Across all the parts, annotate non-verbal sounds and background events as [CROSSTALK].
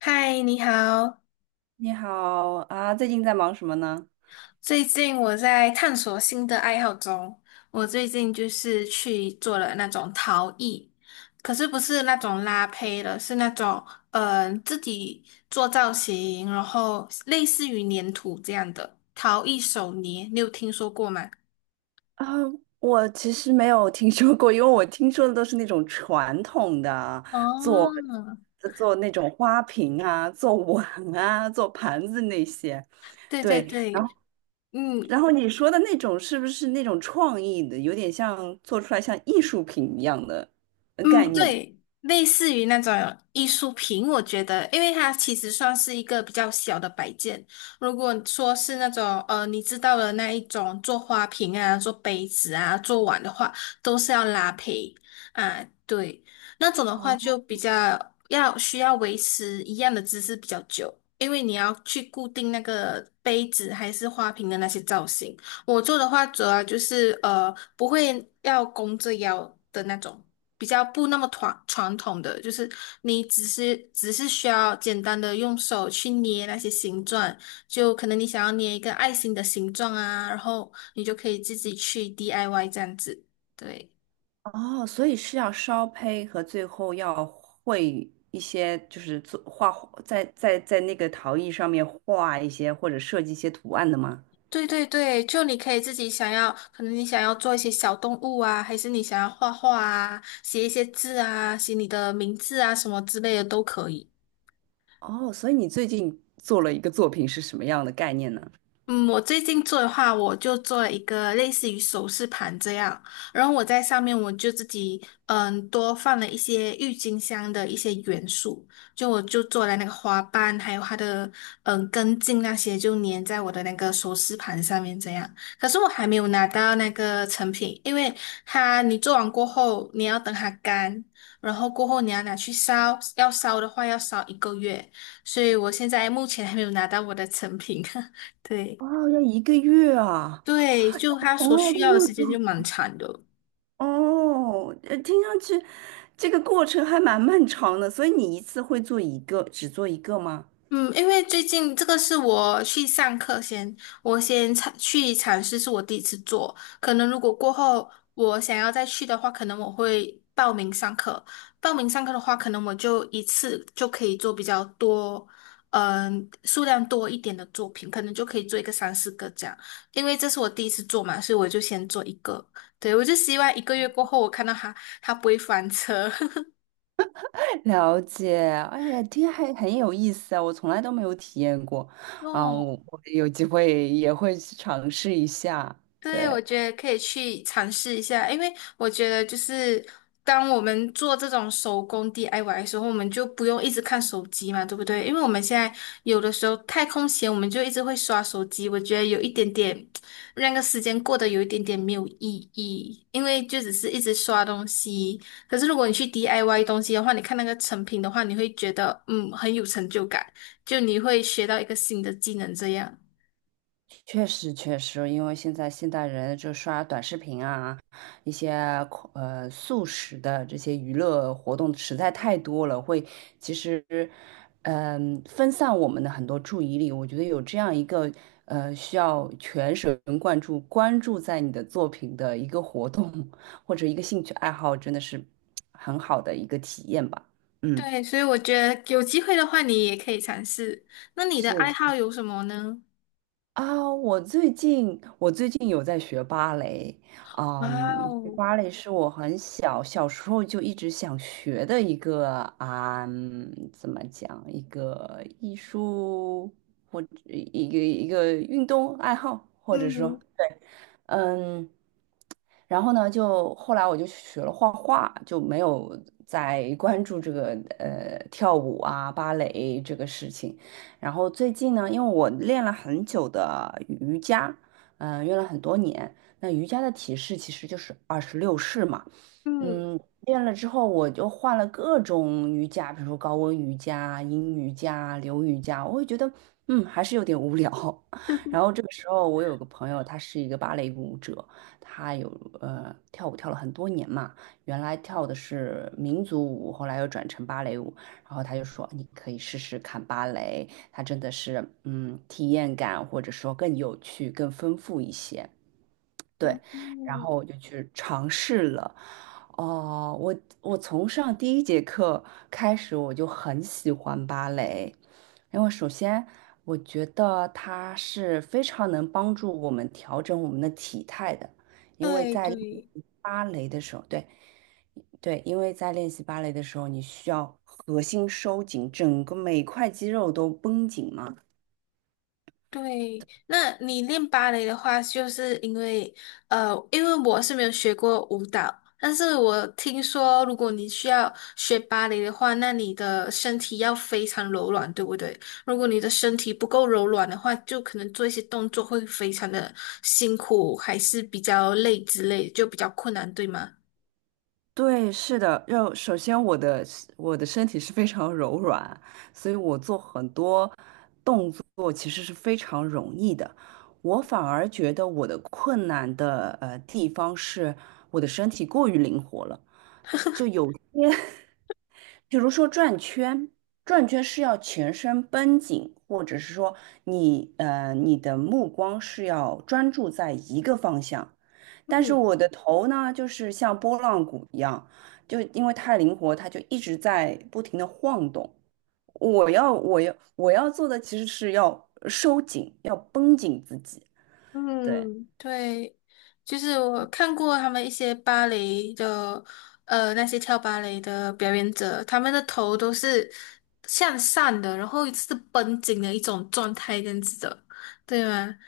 嗨，你好。你好啊，最近在忙什么呢？最近我在探索新的爱好中，我最近就是去做了那种陶艺，可是不是那种拉胚的，是那种自己做造型，然后类似于粘土这样的陶艺手捏，你有听说过吗？啊，我其实没有听说过，因为我听说的都是那种传统的，做哦，做那种花瓶啊，做碗啊，做盘子那些。对对对，然后对，嗯，你说的那种是不是那种创意的，有点像做出来像艺术品一样的嗯，概念的？对，类似于那种艺术品，我觉得，因为它其实算是一个比较小的摆件。如果说是那种你知道的那一种做花瓶啊、做杯子啊、做碗的话，都是要拉胚啊，对，那种的话就比较要需要维持一样的姿势比较久，因为你要去固定那个杯子还是花瓶的那些造型。我做的话，主要就是不会要弓着腰的那种，比较不那么传统的，就是你只是需要简单的用手去捏那些形状，就可能你想要捏一个爱心的形状啊，然后你就可以自己去 DIY 这样子。对，哦，所以是要烧胚和最后要绘一些，就是做画，在那个陶艺上面画一些或者设计一些图案的吗？对对对，就你可以自己想要，可能你想要做一些小动物啊，还是你想要画画啊，写一些字啊，写你的名字啊什么之类的都可以。哦，所以你最近做了一个作品是什么样的概念呢？嗯，我最近做的话，我就做了一个类似于首饰盘这样，然后我在上面我就自己多放了一些郁金香的一些元素，就我就做了那个花瓣，还有它的根茎那些，就粘在我的那个首饰盘上面这样。可是我还没有拿到那个成品，因为它你做完过后，你要等它干，然后过后你要拿去烧，要烧的话要烧一个月，所以我现在目前还没有拿到我的成品。[LAUGHS] 对。哦，要一个月啊！对，就他从所来需都要没的有时间就做。蛮长的。哦，听上去这个过程还蛮漫长的，所以你一次会做一个，只做一个吗？嗯，因为最近这个是我去上课先，我先去尝试，是我第一次做。可能如果过后我想要再去的话，可能我会报名上课。报名上课的话，可能我就一次就可以做比较多，数量多一点的作品，可能就可以做一个三四个这样。因为这是我第一次做嘛，所以我就先做一个。对，我就希望一个月过后，我看到它它不会翻车。[LAUGHS] 了解，哎，听还很有意思啊，我从来都没有体验过，嗯，哦。我有机会也会去尝试一下，对，我对，觉得可以去尝试一下，因为我觉得就是当我们做这种手工 DIY 的时候，我们就不用一直看手机嘛，对不对？因为我们现在有的时候太空闲，我们就一直会刷手机，我觉得有一点点那个时间过得有一点点没有意义，因为就只是一直刷东西。可是如果你去 DIY 东西的话，你看那个成品的话，你会觉得很有成就感，就你会学到一个新的技能这样。确实，确实，因为现在现代人就刷短视频啊，一些速食的这些娱乐活动实在太多了，会其实分散我们的很多注意力。我觉得有这样一个需要全神贯注关注在你的作品的一个活动或者一个兴趣爱好，真的是很好的一个体验吧。嗯，对，所以我觉得有机会的话，你也可以尝试。那你的是爱好有什么呢？啊，我最近有在学芭蕾，哇嗯，学哦，芭蕾是我很小小时候就一直想学的一个啊，怎么讲，一个艺术或者一个运动爱好，或者说，嗯嗯，然后呢，就后来我就学了画画，就没有再关注这个跳舞啊、芭蕾这个事情。然后最近呢，因为我练了很久的瑜伽，练了很多年。那瑜伽的体式其实就是26式嘛，嗯练了之后我就换了各种瑜伽，比如说高温瑜伽、阴瑜伽、流瑜伽，我会觉得还是有点无聊。嗯 然后 [LAUGHS] 这个时候，我有个朋友，他是一个芭蕾舞者，他有跳舞跳了很多年嘛，原来跳的是民族舞，后来又转成芭蕾舞，然后他就说你可以试试看芭蕾，它真的是体验感或者说更有趣、更丰富一些。对，然嗯，后我就去尝试了。哦，我从上第一节课开始，我就很喜欢芭蕾，因为首先我觉得它是非常能帮助我们调整我们的体态的，因为对在练对。习芭蕾的时候，对对，因为在练习芭蕾的时候，你需要核心收紧，整个每块肌肉都绷紧嘛。对，那你练芭蕾的话，就是因为我是没有学过舞蹈，但是我听说，如果你需要学芭蕾的话，那你的身体要非常柔软，对不对？如果你的身体不够柔软的话，就可能做一些动作会非常的辛苦，还是比较累之类，就比较困难，对吗？对，是的，要首先我的身体是非常柔软，所以我做很多动作其实是非常容易的。我反而觉得我的困难的地方是我的身体过于灵活了，因为比如说转圈，转圈是要全身绷紧，或者是说你的目光是要专注在一个方向。但是我的头呢，就是像拨浪鼓一样，就因为太灵活，它就一直在不停的晃动。我要做的其实是要收紧，要绷紧自己。对，嗯，对，就是我看过他们一些芭蕾的，那些跳芭蕾的表演者，他们的头都是向上的，然后是绷紧的一种状态，这样子的，对吗？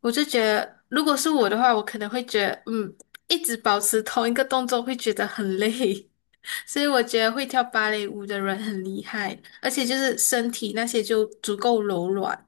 我就觉得，如果是我的话，我可能会觉得，一直保持同一个动作会觉得很累，[LAUGHS] 所以我觉得会跳芭蕾舞的人很厉害，而且就是身体那些就足够柔软。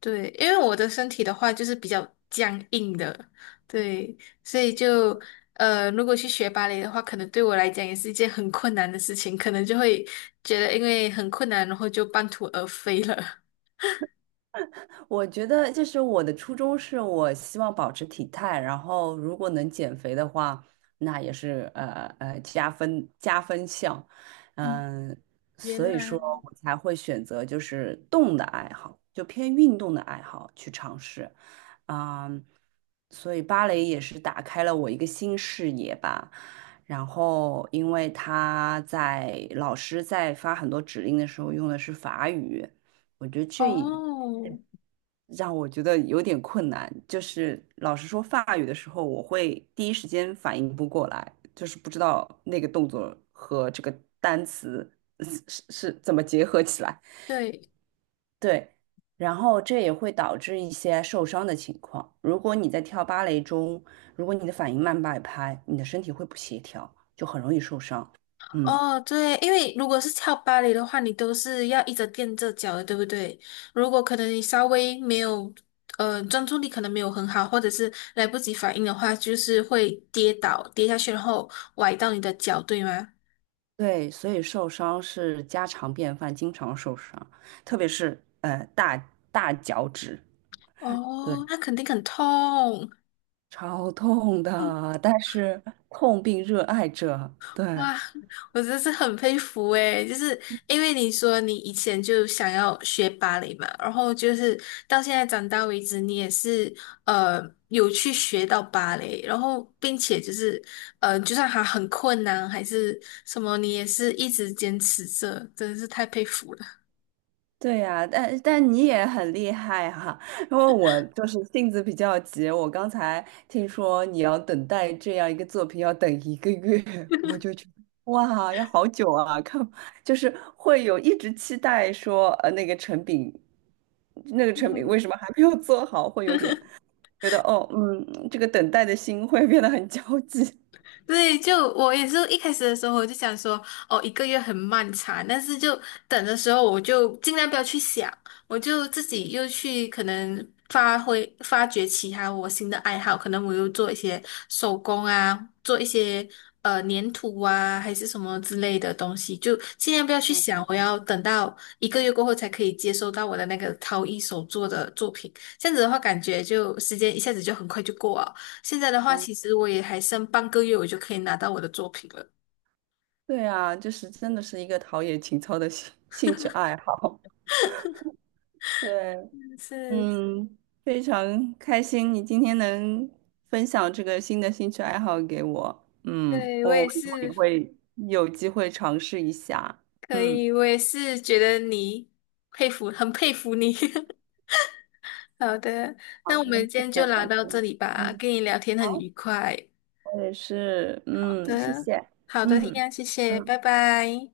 对，因为我的身体的话就是比较僵硬的，对，所以就如果去学芭蕾的话，可能对我来讲也是一件很困难的事情，可能就会觉得因为很困难，然后就半途而废了。我觉得就是我的初衷是我希望保持体态，然后如果能减肥的话，那也是加分项。嗯，嗯，原所以说来我才会选择就是动的爱好，就偏运动的爱好去尝试。啊，所以芭蕾也是打开了我一个新视野吧。然后，因为老师在发很多指令的时候用的是法语，我觉得哦，让我觉得有点困难。就是老师说法语的时候，我会第一时间反应不过来，就是不知道那个动作和这个单词 [LAUGHS] 是怎么结合起来。对，对，然后这也会导致一些受伤的情况。如果你在跳芭蕾中，如果你的反应慢半拍，你的身体会不协调，就很容易受伤。嗯，哦，对，因为如果是跳芭蕾的话，你都是要一直垫着脚的，对不对？如果可能你稍微没有，专注力可能没有很好，或者是来不及反应的话，就是会跌倒，跌下去，然后崴到你的脚，对吗？对，所以受伤是家常便饭，经常受伤，特别是大脚趾，对，哦，那肯定很痛。超痛的。但是痛并热爱着，对，哇，我真是很佩服诶，就是因为你说你以前就想要学芭蕾嘛，然后就是到现在长大为止，你也是呃有去学到芭蕾，然后并且就是就算还很困难还是什么，你也是一直坚持着，真的是太佩服了。对呀，但你也很厉害哈，因为我就是性子比较急，我刚才听说你要等待这样一个作品要等一个月，[LAUGHS] 我就觉得哇，要好久啊！看，就是会有一直期待说，那个成品，那个成品嗯为什么还没有做好，会有点觉得哦，这个等待的心会变得很焦急。对，就我也是一开始的时候，我就想说，哦，一个月很漫长，但是就等的时候，我就尽量不要去想，我就自己又去可能发挥发掘其他我新的爱好，可能我又做一些手工啊，做一些粘土啊，还是什么之类的东西，就尽量不要去想，我要等到一个月过后才可以接收到我的那个陶艺手作的作品，这样子的话，感觉就时间一下子就很快就过了。现在的 [LAUGHS] 话，嗯其实我也还剩半个月，我就可以拿到我的作品了。对啊，就是真的是一个陶冶情操的兴趣爱好。对。是，嗯，非常开心你今天能分享这个新的兴趣爱好给我。嗯，对，我我也以后也是会有机会尝试一下。可嗯，以，我也是觉得你佩服，很佩服你。[LAUGHS] 好的。那好，我们今这天就个聊小到这心。里吧，嗯，跟你聊天很好，愉快。我也是。好嗯，谢的，谢。好的，一嗯样，谢谢，嗯。拜拜。